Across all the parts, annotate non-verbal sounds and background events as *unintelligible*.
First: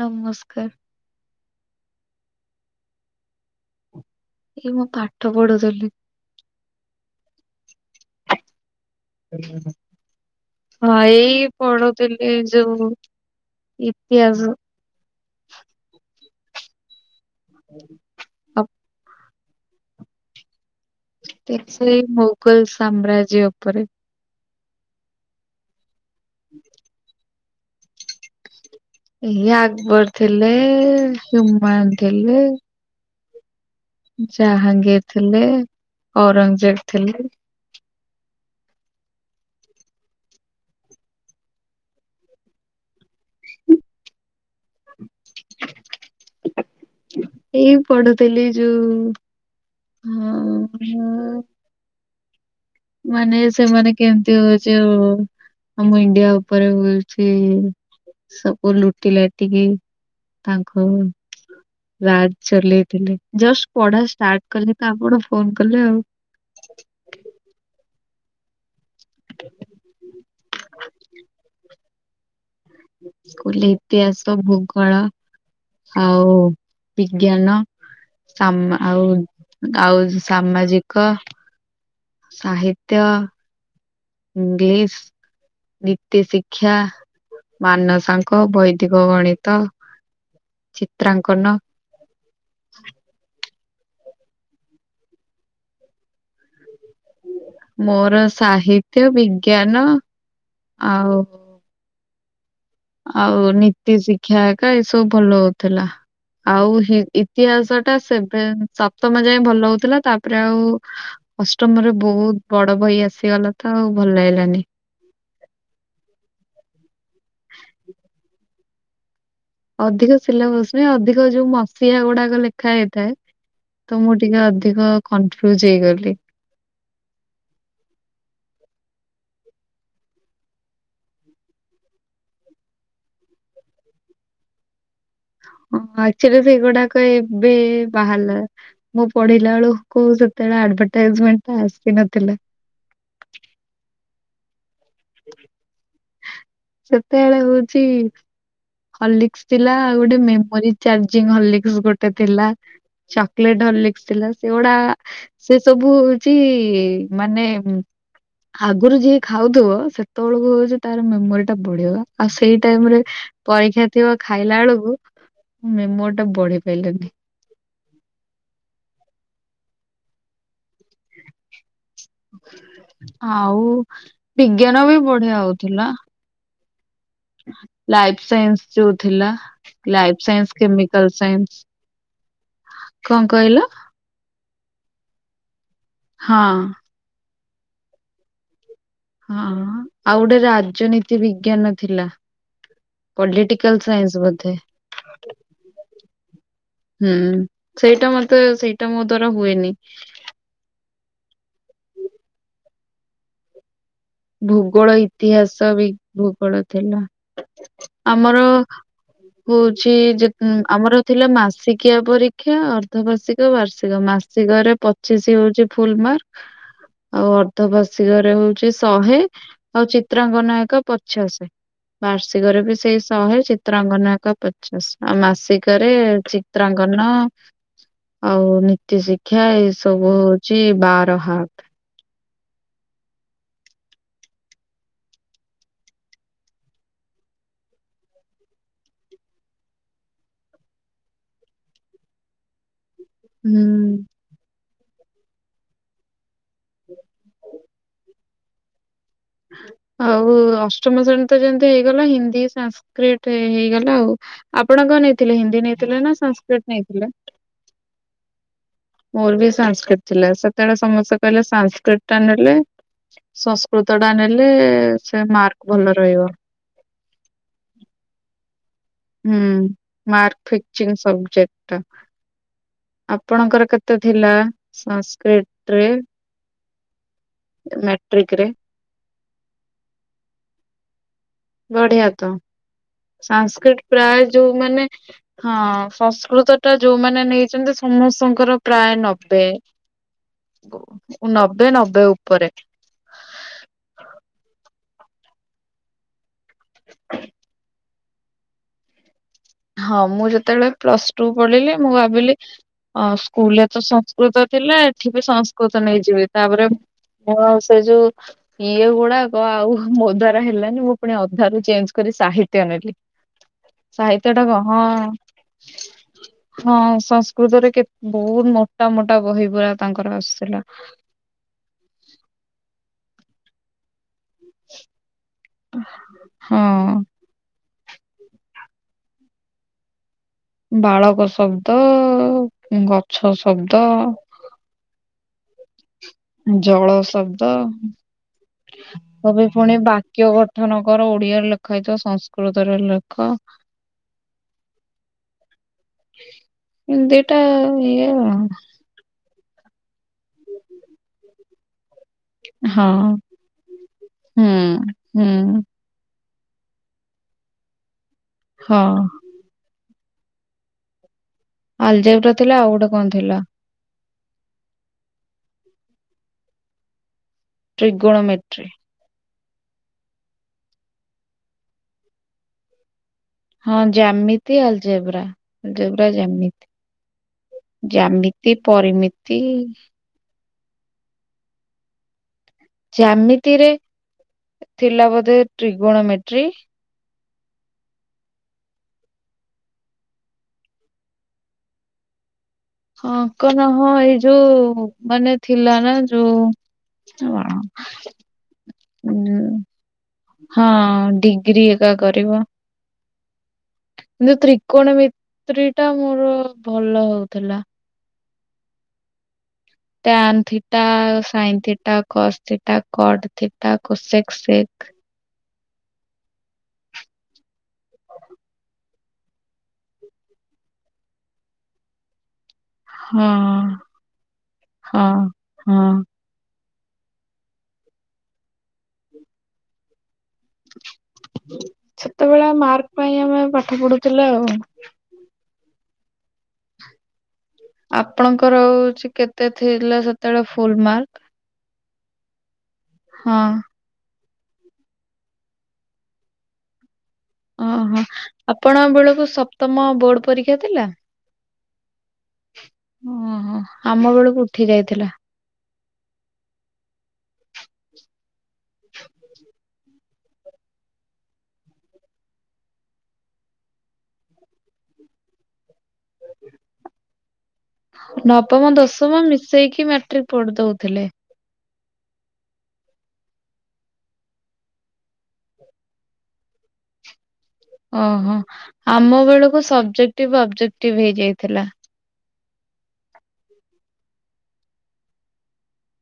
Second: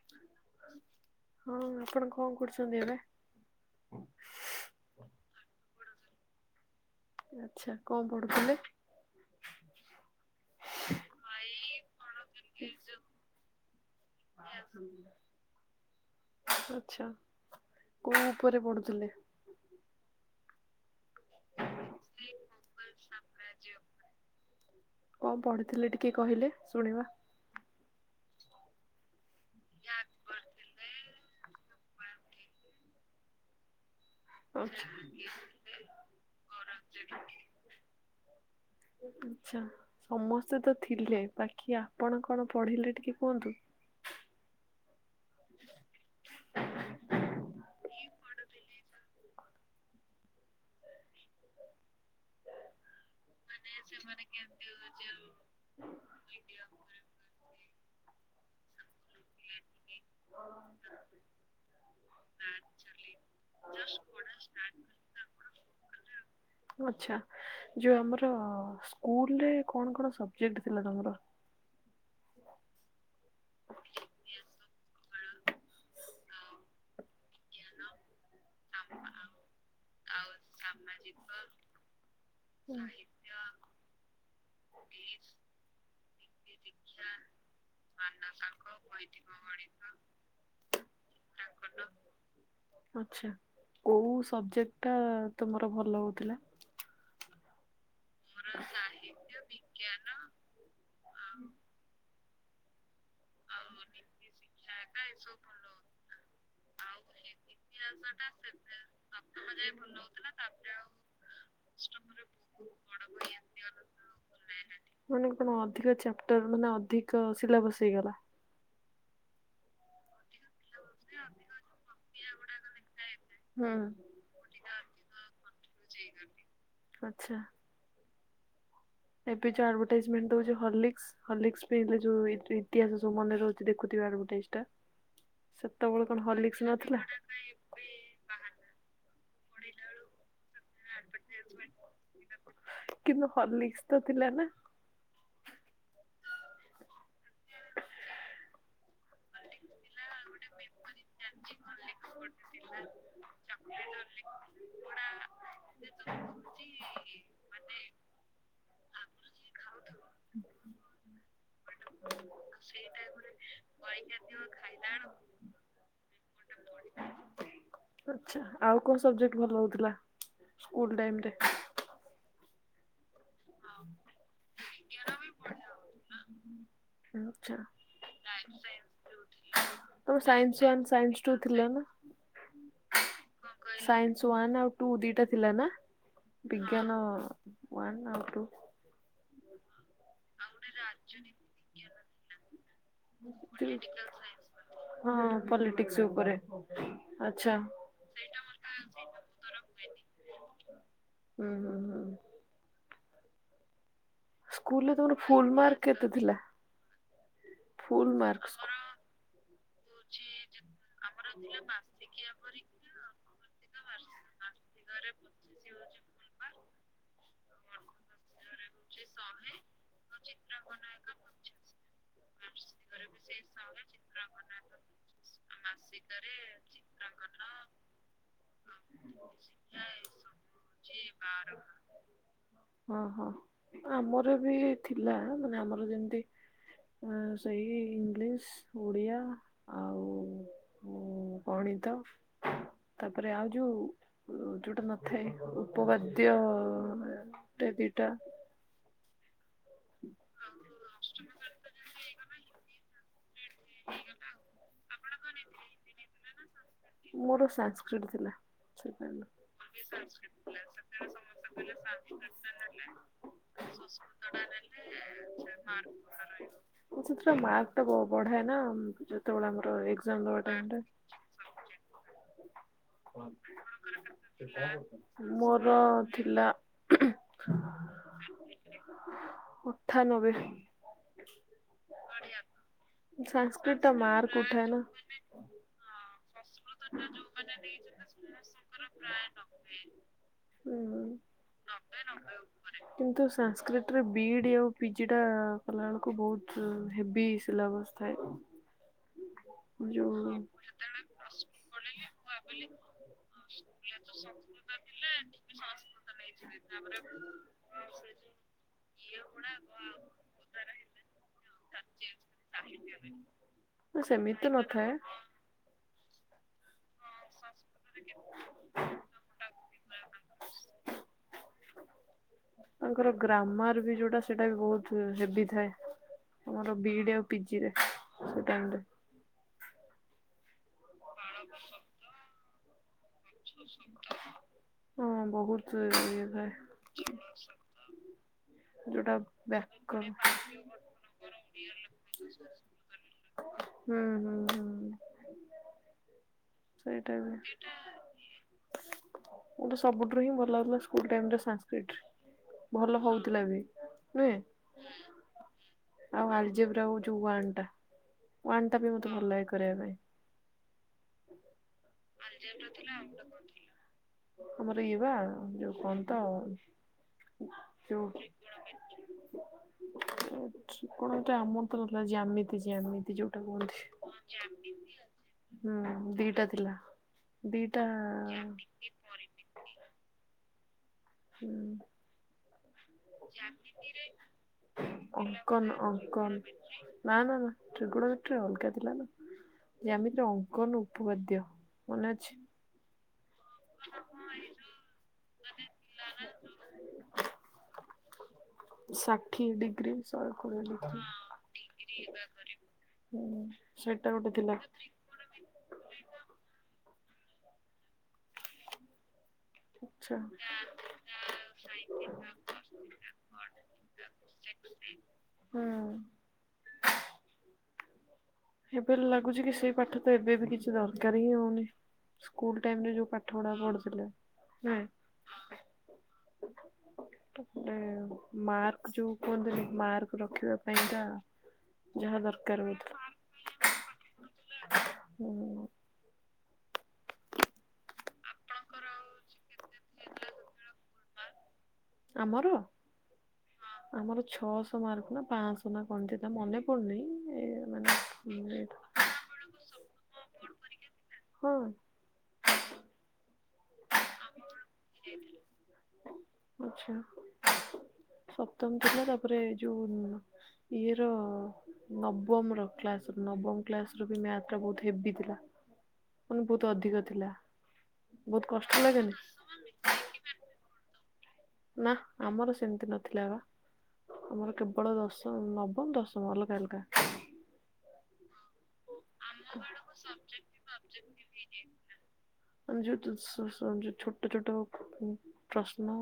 ନମସ୍କାର। ହଁ, ଆପଣ କଣ କରୁଛନ୍ତି ଏବେ? ଏଇ ମୁଁ ପାଠ ପଢୁଥିଲି। ଆଚ୍ଛା, କଣ ପଢୁଥିଲେ? ଉଁ ହୁଁ ହୁଁ। ହଁ ଏଇ ପଢୋଉଥିଲି ଯୋଉ ଇତିହାସ। ଆଛା। *unintelligible* କୋଉ ଉପରେ ପଢୁଥିଲେ? ତେ ସେଇ ମୋଗଲ ସାମ୍ରାଜ୍ୟ ଉପରେ। କଣ ପଢିଥିଲି ଟିକେ କହିଲେ ଶୁଣିବା? ଏଇ ଆକବର ଥିଲେ, ହିମାୟୁନ ଥିଲେ। ଆଚ୍ଛା ଜାହାଙ୍ଗୀର ଥିଲେ, ଔରଙ୍ଗଜେବ ଥିଲେ। ଆଛା, ସମସ୍ତେ ତ ଥିଲେ ବାକି ଆପଣ କଣ ପଢିଲେ ଟିକେ କୁହନ୍ତୁ। ଏଇ ପଢୁଥିଲି ଯୋଉ ହୁଁ। ହୁଁ। ମାନେ ସେମାନେ କେମିତି ହୋଉଚି ଆଉ ଆମ ଇଣ୍ଡିଆ ଉପରେ ହୋଉ ଚି ସବୁ ଲୁଟି ଲାଟିକି ତାଙ୍କ ରାଜ ଚଲେଇଥିଲେ। ଜଷ୍ଟ ପଢା ଷ୍ଟାର୍ଟ କଲି ତ, ଆପଣ ଫୋନ କଲେ ଆଉ। ଆଛା, ଯୋଉ ଆମର ସ୍କୁଲ ରେ କଣ କଣ ସବଜେକ୍ଟ ଥିଲା ତମର? ସ୍କୁଲରେ ଇତିହାସ, ଭୂଗୋଳ, ଆଉ ବିଜ୍ଞାନ, ସାମା ଆଉ ଆଉ ସାମାଜିକ। ସାହିତ୍ୟ, ଇଂଲିଶ, ନି ତିଶିକ୍ଷା, ମାନସାଙ୍କ, ବୈଦିକ ଗଣିତ। ଚିତ୍ରାଅଙ୍କନ। ଆଛା, କୋଉ ସବଜେକ୍ଟ ଟା ତମର ଭଲ ହଉଥିଲା? ମୋର ସାହିତ୍ୟ, ବିଜ୍ଞାନ ଆଉ ଆଉ ନୀତି ଶିକ୍ଷା ଏକା, ଏ ସବୁ ଭଲ ହୋଉଥିଲା। ଆଉ ହି ଇତିହାସ ଟା ସେଭେ ସପ୍ତମ ଯାଏଁ ଭଲ ହୋଉଥିଲା, ତାପରେ ଆଉ ଅଷ୍ଟମରେ ବହୁତ ବଡ ବହି ଆସିଗଲା ତ, ଆଉ ଭଲ ଲାଗିଲାନି। ମାନେ କଣ ଅଧିକ ଚାପ୍ଟର ମାନେ ଅଧିକ ସିଲାବସ ହେଇଗଲା। ଅଧିକ ସିଲାବସ ନାଇଁ, ଅଧିକ ଯୋଉ ମସିହା ଗୁଡାକ ଲେଖା ହେଇଥାଏ ହୁଁ ତ, ମୁଁ ଟିକେ ଅଧିକ କନଫ୍ୟୁଜ ହେଇଗଲି। ଆଛା। ଏବେ ଯୋଉ ଆଡଭାଟାଇଜମେଣ୍ଟ ଦୋଉଚି ହଲିକ୍ସ ହଲିକ୍ସ ପିଇଲେ ଯୋଉ ଇତି ଇତିହାସ ସବୁ ମନେ ରହୁଚୁ ଦେଖୁଥିବେ ଆଡ଼ଭାଟାଇଜଟା। ହଁ ଆଚୁଆଲି ନଥିଲା। ସେଗୁଡାକ ଏବେ ବାହାରଲା। ମୋ ପଢିଲା ବେଳେକୁ ସେତେବେଳେ ଆଡଭଟାଇଜମେଣ୍ଟା ଆସିନଥିଲା। କିନ୍ତୁ ହଲିକ୍ସ ତ ଥିଲା ନା। ସେତେବେଳେ ହୋଉଚି ହଲିକ୍ସ ଥିଲା ଆଉ ଗୋଟେ ମେମୋରି ଚାର୍ଜିଂ ହଲିକ୍ସ ଗୋଟେ ଥିଲା। କେଲ୍ଟେ ହଲିକ୍ସ ଥିଲା ସେଗୁଡା ସେ ସବୁ ହୋଉଚି ମାନେ ଆଗରୁ ଯିଏ ଖାଉଥିବ ସେତେବେଳକୁ ହୋଉଚି ତାର ମେମୋରି ଟା ବଢିବ ଆଉ ସେଇ ଟାଇମରେ ପରୀକ୍ଷା ଥିବ ଖାଇଲା ବେଳକୁ ମେମୋର ଟା ବଢି ପାଇଲାନି। ଆଛା ଆଉ କଣ ସବଜେକ୍ଟ ଭଲ ହୋଉଥିଲା ସ୍କୁଲ ଟାଇମ ରେ? ଆଉ ବିଜ୍ଞାନ ବି ବଢିଆ ହଉଥିଲା। *unintelligible* ଆଚ୍ଛା ଲାଇଫ ସାଇନ୍ସ ଯୋଉ ଥିଲା। ତମର life science, one chemical two science. ଥିଲା ନା? କଣ କହିଲ? ତ ୱାନ୍ ଆଉ ଟୁ ଦିଟା ଥିଲା ନା ହଁ। ବିଜ୍ଞାନ ୱାନ୍ ଆଉ ଟୁ। ହଁ ହଁ ଆଉ ଗୋଟେ ରାଜନୀତି ବିଜ୍ଞାନ ଥିଲା। ପଲିଟିକାଲ ସାଇନ୍ସ ବୋଧେ। ହଁ ପଲିଟିକ୍ସ ଉପରେ ହୁଁ ଆଛା। ସେଇଟା ମତେ ସେଇଟା ମୋ ଦ୍ଵାରା ହୁଏନି। ହୁଁ ହୁଁ ହୁଁ। ଭୂଗୋଳ ସ୍କୁଲରେ ତମର ଫୁଲ ଇତିହାସ ମାର୍କ ବି କେତେ ଥିଲା? ଭୂଗୋଳ ଥିଲା ଫୁଲ ଆମର ମାର୍କ ହଉଛି ଯେ ଆମର ଥିଲା ମାସିକିଆ ପରୀକ୍ଷା ଅର୍ଦ୍ଧବାର୍ଷିକ ବାର୍ଷିକ ମାସିକରେ ପଚିଶ ହଉଛି ଫୁଲ ମାର୍କ ଆଉ ଅର୍ଦ୍ଧବାର୍ଷିକରେ ହଉଛି ଶହେ ଆଉ ଚିତ୍ରାଙ୍କନ ଏକା ପଚାଶ। ବାର୍ଷିକରେ ବି ସେଇ ଶହେ ଚିତ୍ରାଙ୍ଗନ ଏକା ପଚାଶ ଆଉ ମାସିକରେ ଚିତ୍ରାଙ୍କନ ଆଉ ନୀତି ଶିକ୍ଷା ଏ ସବୁ ହଉଛି ବାର ହାତ। ହଁ ହଁ ଆମର ବି ଥିଲା ମାନେ ଆମର ଯେମିତି ସେଇ ଇଂଲିଶ ଓଡିଆ ଆଉ ହୁଁ ଗଣିତ ତାପରେ ଆଉ ହୁଁ ଯୋଉ ଯୋଉଟା ନଥାଏ ଉପବାଦ୍ୟ। ତେ ଦିଇଟା *inaudible* ଆଉ ଅଷ୍ଟମ ଶ୍ରେଣୀ ତ ଯେମତି ହେଇଗଲା ହିନ୍ଦୀ ସଂସ୍କୃ ଲେଟ ହେଇଗଲା ଆଉ ଆପଣ କଣ ନେଇଥିଲେ ହିନ୍ଦୀ ନେଇଥିଲେ ନା ସାଂସ୍କ୍ରିଟ? ନେଇଥିଲେ? ମୋର ସାଂସ୍କ୍ରିଟ ଥିଲା। ପର୍ବ ମୋର ବି ସଂସ୍କୃତି ସାଂସ୍କ୍ରିଟ ସତ ଥିଲା ସେତେବେଳେ ସମସ୍ତ ସମସ୍ତେ କହିଲେ ସାଂସ୍କ୍ରିଟ ସଂସ୍କୃତ *inaudible* ପତଡା *inaudible* ନେଲେ ସେ ମାର୍କ ଭଲ ରହିବ। ସେଥିରେ ମାର୍କ ଟା ବଢାଏ ନା। ହୁଁ ଯେତେବେଳେ ଆମର ଏକ୍ଜାମ ଦବା ମାର୍କ ଟାଇମରେ ଫିକ୍ସିଂ ସବଜେକ୍ଟ ଟା। ଆପଣଙ୍କର କେତେ ଥିଲା ମୋର ସାଂସ୍କ୍ରିଟ ରେ? ଥିଲା ମେଟ୍ରିକ ରେ। ଅଠାନବେ। ବଢିଆ ତ ସାଂସ୍କ୍ରିଟ ଟା ପ୍ରାୟ ମାର୍କ ଉଠାଏ ନା ଯୋଉମାନେ ହଁ ସଂସ୍କୃତ ତ ଯୋଉମାନେ ନେଇଛନ୍ତି ସମସ୍ତଙ୍କର ପ୍ରାୟ ନବେ। ହୁଁ ମୁଁ ନବେ ନବେ ଉପରେ। କିନ୍ତୁ ସାଂସ୍କ୍ରିଟ ରେ ବିଇଡି ଆଉ ପିଜି ଟା କଲା ବେଳକୁ ବହୁତ ଉ ହେେବସ ଅବସ୍ଥାରେ *inaudible* ହଁ ମୁଁ ଯେତେବେଳେ ପ୍ଲସ ଟୁ ପଢିଲି ମୁଁ ଭାବିଲି ସ୍କୁଲରେ ତ ସଂସ୍କୃତ ଥିଲା ଏଠି ବି ସଂସ୍କୃତ ନେଇଯିବି। ତାପରେ ମୋ ସେ ଯୋଉ ଇଏ ଗୁଡାକ ଆଉ ମୋ ଦ୍ଵାରା ହେଲାନି ମୁଁ ପୁଣି ଅଧାରୁ ଚେଞ୍ଜ କରି ସାହିତ୍ୟ ନେଲି ସାହିତ ସେମିତି କ ନଥାଏ ହଁ। ହଁ ସଂସ୍କୃତରେ କେ ବହୁତ ମୋଟା ମୋଟା ବହି ପରା ତାଙ୍କର ଆସୁଥିଲା। ତାଙ୍କର ଗ୍ରାମାର ବି ଯୋଉଟା ସେଟା ବି ବହୁତ ହେଭି ଥାଏ ହଁ ଆମର ବି ଇ ଡ଼ି ଆଉ ପିଜିରେ ସେ ଟାଇମ୍ ରେ। ବାଳକ ଶବ୍ଦ ଗଛ ଶବ୍ଦ। ହଁ ବହୁତ ଇଏ। ଥାଏ। ଜଳ ଶବ୍ଦ। ଯୋଉଟା ତ ବି ପୁଣି ବ୍ୟାକ ବାକ୍ୟ ଗଠନ କର ଓଡିଆରେ ଲେଖା ହେଇଥ ସଂସ୍କୃତରେ ଲେ ହୁଁ ହୁଁ ହୁଁ। ସେଇଟା ଦି ବି ଟା ଇଏ ଆଉ। ମତେ ସବୁଠୁ ହିଁ ଭଲ ଲାଗୁଥିଲା ସ୍କୁଲ ଟାଇମ୍ ରେ ସାଂକ୍ରିଟ୍। ଭଲ ହଁ ହଉଥିଲା ବି ହୁଁ ହୁଁ ନୁହେଁ। ଆଉ ଆଲ୍ଜେବେରା ହଉଛି ୱାନ ଟା ୱାନ ହଁ ଟା ବି ମତେ ଭଲ ଲାଗେ କରିବା ପାଇଁ। ଆଲଜେବରା ଥିଲା ଆଉ ଗୋଟେ କଣ ଥିଲା। ଆମର ଇଏ ବା ଯୋଉ କଣ ତ? ଟ୍ରିଗୁଣ ମେଟ୍ରି। ଟ୍ରିଗୋଣ ଟା ଆମର ତ *unintelligible* ଯ୍ୟାମିତି ଯ୍ୟାମିତି ଯୋଉ। ହଁ ଜ୍ୟାମିତି ଆଲଜେବ୍ରା ହୁଁ ଆଲଜେବ୍ରା ଦିଟା ଜ୍ୟାମିତି ଥିଲା। ଦିଇଟା ମିତି। ହୁଁ। ଜ୍ୟାମିତିରେ ଥିଲା ବୋଧେ ଅଙ୍କନ ଅଙ୍କନ ଟ୍ରିଗୋଣମେଟ୍ରି ନା ନା ନା। ଟ୍ରିଗୁଣମେଟ୍ରୀ ରେ ଅଲଗା ଥିଲା ନା ଯ୍ୟାମିତିରେ ଅଙ୍କନ ଉପବାଦ୍ୟ ମନେ ଅଛି। ହଁ ଅଙ୍କନ ହଁ ଏଇ ଯୋଉ ମାନେ ଥିଲା ନା ଯୋଉ *unintelligible* ଉଁ ଷାଠିଏ ଡିଗ୍ରୀ ହଁ ଶହେକୋଡ଼ିଏ ଡିଗ୍ରୀ ଏକା ଡ଼ିଗ୍ରୀ। କରିବ ହୁଁ, ସେଇଟା ଗୋଟେ ଥିଲା। ତ୍ରି ଟା ମୋର ଭଲ ହଉଥିଲା। ଆଚ୍ଛା tan theta, sine theta, cos theta, cot theta cosec sec. ହଁ। ଏବେ ଲାଗୁଛି କି ସେଇ ପାଠ ତ ଏବେ ବି କିଛି ଦରକାର ହିଁ ହଉନି। ସ୍କୁଲ ଟାଇମ ରେ ଯୋଉ ପାଠ ପଢା ହଁ ପଢୁଥିଲା ହଁ ହଁ। ନୁହେଁ। ତାପଟେ ମାର୍କ ଯୋଉ କୁହନ୍ତନି ମାର୍କ ରଖିବାକୁ ଏଇଟା ଯାହା ସେତେବେଳେ ଦରକାର ମାର୍କ ହେଉଥିଲା। ପାଇଁ ଆମେ ପାଠ ପଢୁଥିଲେ ଆଉ। ହୁଁ ହୁଁ। ଆପଣଙ୍କର ହଉଛି କେତେ ଥିଲା ସେତେବେଳେ ଫୁଲ ମାର୍କ? ଆମର? ହଁ। ଆମର ଛଅଶହ ମାର୍କ ନା ପାଞ୍ଚଶହ ନା କଣ ଥିଲା ମନେ ପ ଓହୋ। *unintelligible* ଆପଣଙ୍କ ବେଳକୁ ସବ୍। ତମ ବୋର୍ଡ ପରୀକ୍ଷା ଥିଲା? ହଁ। ଓହୋ ଆମ ବେଳକୁ ଉଠି ଯାଇଥିଲା। ଆଚ୍ଛା। ସପ୍ତମ ଥିଲା ତାପରେ କୋଉ ଇଏ ର ନବମ ର କ୍ଲାସ ର ନବମ କ୍ଲାସ ର ମ୍ୟାଥ ବହୁତ ହେବି ଥିଲା। ପଣି ବହୁତ ଅଧିକ ଥିଲା। ବହୁତ ନବମ କଷ୍ଟ ଲାଗେନି? ଦଶମ ମିଶେଇକି ମାଟ୍ରିକ ପଢି ଦଉଥିଲେ। ନା ଆମର ସେମିତି ନଥିଲା ବା। ଆମର କେବଳ ଦଶମ ନବମ ଦଶମ ଅଲଗା ଅଲଗା। ଓହୋ ଆମ ବେଳକୁ ସବ୍‌ଜେକ୍ଟିଭ୍ ଅବ୍‌ଜେକ୍ଟିଭ ହେଇଯାଇଥିଲା। ତମେ ଯୋଉ ଛୋଟ ଛୋଟ ପ୍ରଶ୍ନ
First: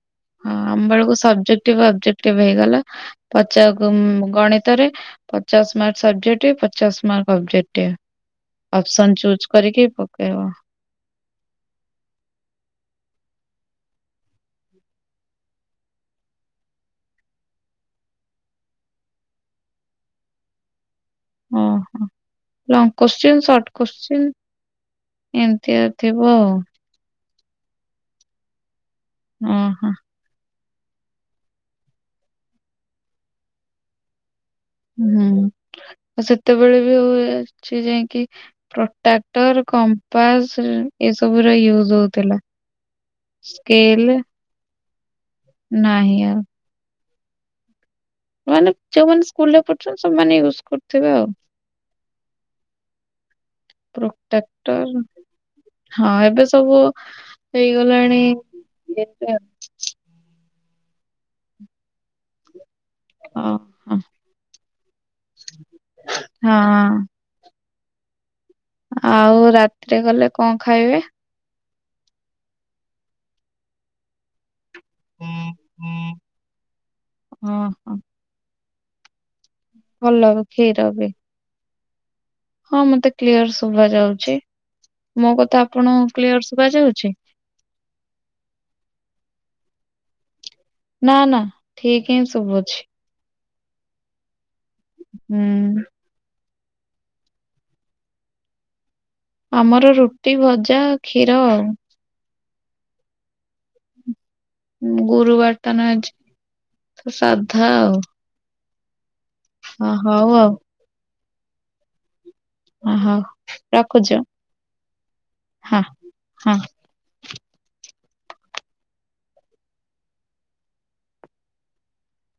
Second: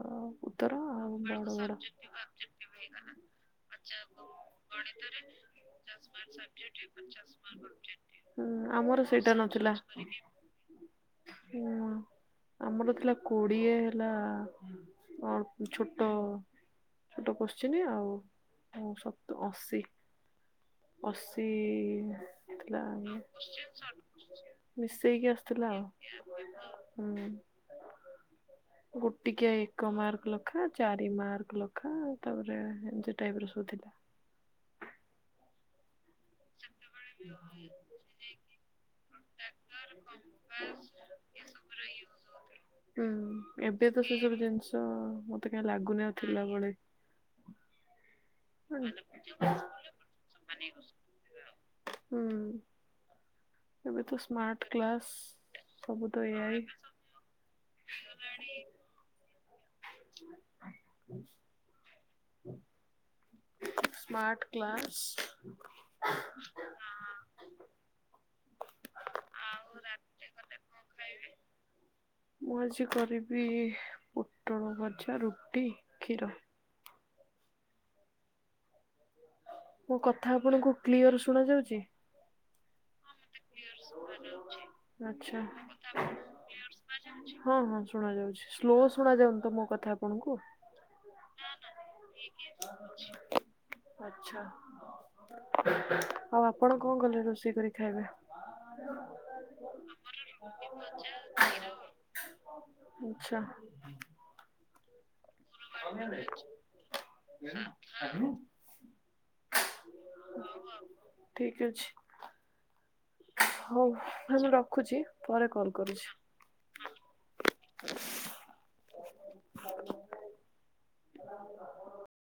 ଓ ହଁ ଉତ୍ତର ଆମ ବେଳକୁ ଆଉ ବଡ଼ ସବଜେକ୍ଟିଭ ବଡ଼। ଅବଜେକ୍ଟିଭ ହେଇଗଲା ପଚା ଗଣିତରେ ପଚାଶ ମାର୍କ ସବଜେକ୍ଟ ପଚାଶ ମାର୍କ ଅବଜେକ୍ଟିଭ। ହୁଁ ଆମର ଅପସନ ସେଇଟା ଚୁଜ ନଥିଲା। କରିକି ପକେଇବ ହୁଁ ଆମର ଥିଲା କୋଡିଏ ହେଲା ଓ ଛୋଟ। ଛୋଟ କୋଶ୍ଚିନ୍‌ ଆଉ ସତ ଅଶୀ। ଅଶୀ ଓହୋ ଥିଲା। ଲଙ୍ଗ କୋଶ୍ଚିନ୍ ସର୍ଟ କୋଶ୍ଚିନ୍ ମିଶେଇକି ଆସିଥିଲା ଏମିତି ଆଉ ଥିବ ଆଉ ହୁଁ। ଟିକେ ଏକ ଓହୋ ମାର୍କ ଲାଖା ଚାରି ମାର୍କ ଲଖା ଆଉ ତାପରେ ଏନ୍ତି ଟାଇପ୍ ର ସବୁଥିଲା। ହୁଁ। ଆଉ ସେତେବେଳେ ବି ଆଛି ଯାଇକି ପ୍ରଟ୍ରାକ୍ଟର କମ୍ପାସ। ଏ ସବୁ ର ୟୁଜ୍‌ ହଉଥିଲା ହୁଁ ଏବେ ସେ ସ୍କେଲ୍। ସବୁ ଜିନିଷ ତ ମତେ କାହିଁ ଲାଗୁନି ଥିଲା ଭଳି। ମାନେ ଯୋଉମାନେ ସ୍କୁଲ୍ ରେ ପଢୁଛନ୍ତି ସେମାନେ ୟୁଜ୍‌ କରୁଥିବେ ଆଉ। ହୁଁ। ଏବେ ତ ସ୍ମାର୍ଟ ପ୍ରୋଟାକ୍ଟର କ୍ଲାସ୍ ସବୁ ହଁ ତ ଏବେ ଏଆଇ ସବୁ ହେଇଗଲାଣି। ହଁ ହଁ ସ୍ମାର୍ଟ କ୍ଲାସ୍। ଆଉ ରାତିରେ ଗଲେ କଣ ଖାଇବେ? ମୁଁ ଆଜି କରିବି ପୋଟଳ ଭଜା ରୁଟି କ୍ଷୀର। ଓହୋ। ମୋ ଭଲ କଥା ଆପଣଙ୍କୁ କ୍ଷୀର ବି କ୍ଲିଅର ଶୁଣା ଯାଉଛି? ହଁ ମତେ କ୍ଲିୟର ଶୁଭା ଯାଉଛି ମୋ ଆଚ୍ଛା। କଥା ଆପଣଙ୍କୁ କ୍ଲିୟର ଶୁଭା ଯାଉଛି? ହଁ ହଁ ଶୁଣା ଯାଉଛି ସ୍ଲୋ ଶୁଣା ଯାଉନି ତ ମୋ କଥା ଆପଣଙ୍କୁ। ନା ନା ଠିକ୍ ହିଁ ସୁବୁଛି। ହଁ ଆଛା ହୁଁ ଆଉ ଆପଣ କଣ କଲେ ରୋଷେଇ କରି ଖାଇବେ? ଆମର ରୁଟି ଭଜା କ୍ଷୀର ଆଉ *unintelligible* ଆଛା। ଗୁରୁବାର ଟା ନା ଆଜି ତ ସାଧା ଆଉ। ଅ, ହଉ ଆଉ ଠିକ୍ ଅଛି। ଅ, ହଉ। ହୋଉ ରଖୁଛ ମୁଁ ଏବେ ରଖୁଛି ପରେ କଲ୍ ହଁ କରୁଛି। ହଁ। *unintelligible*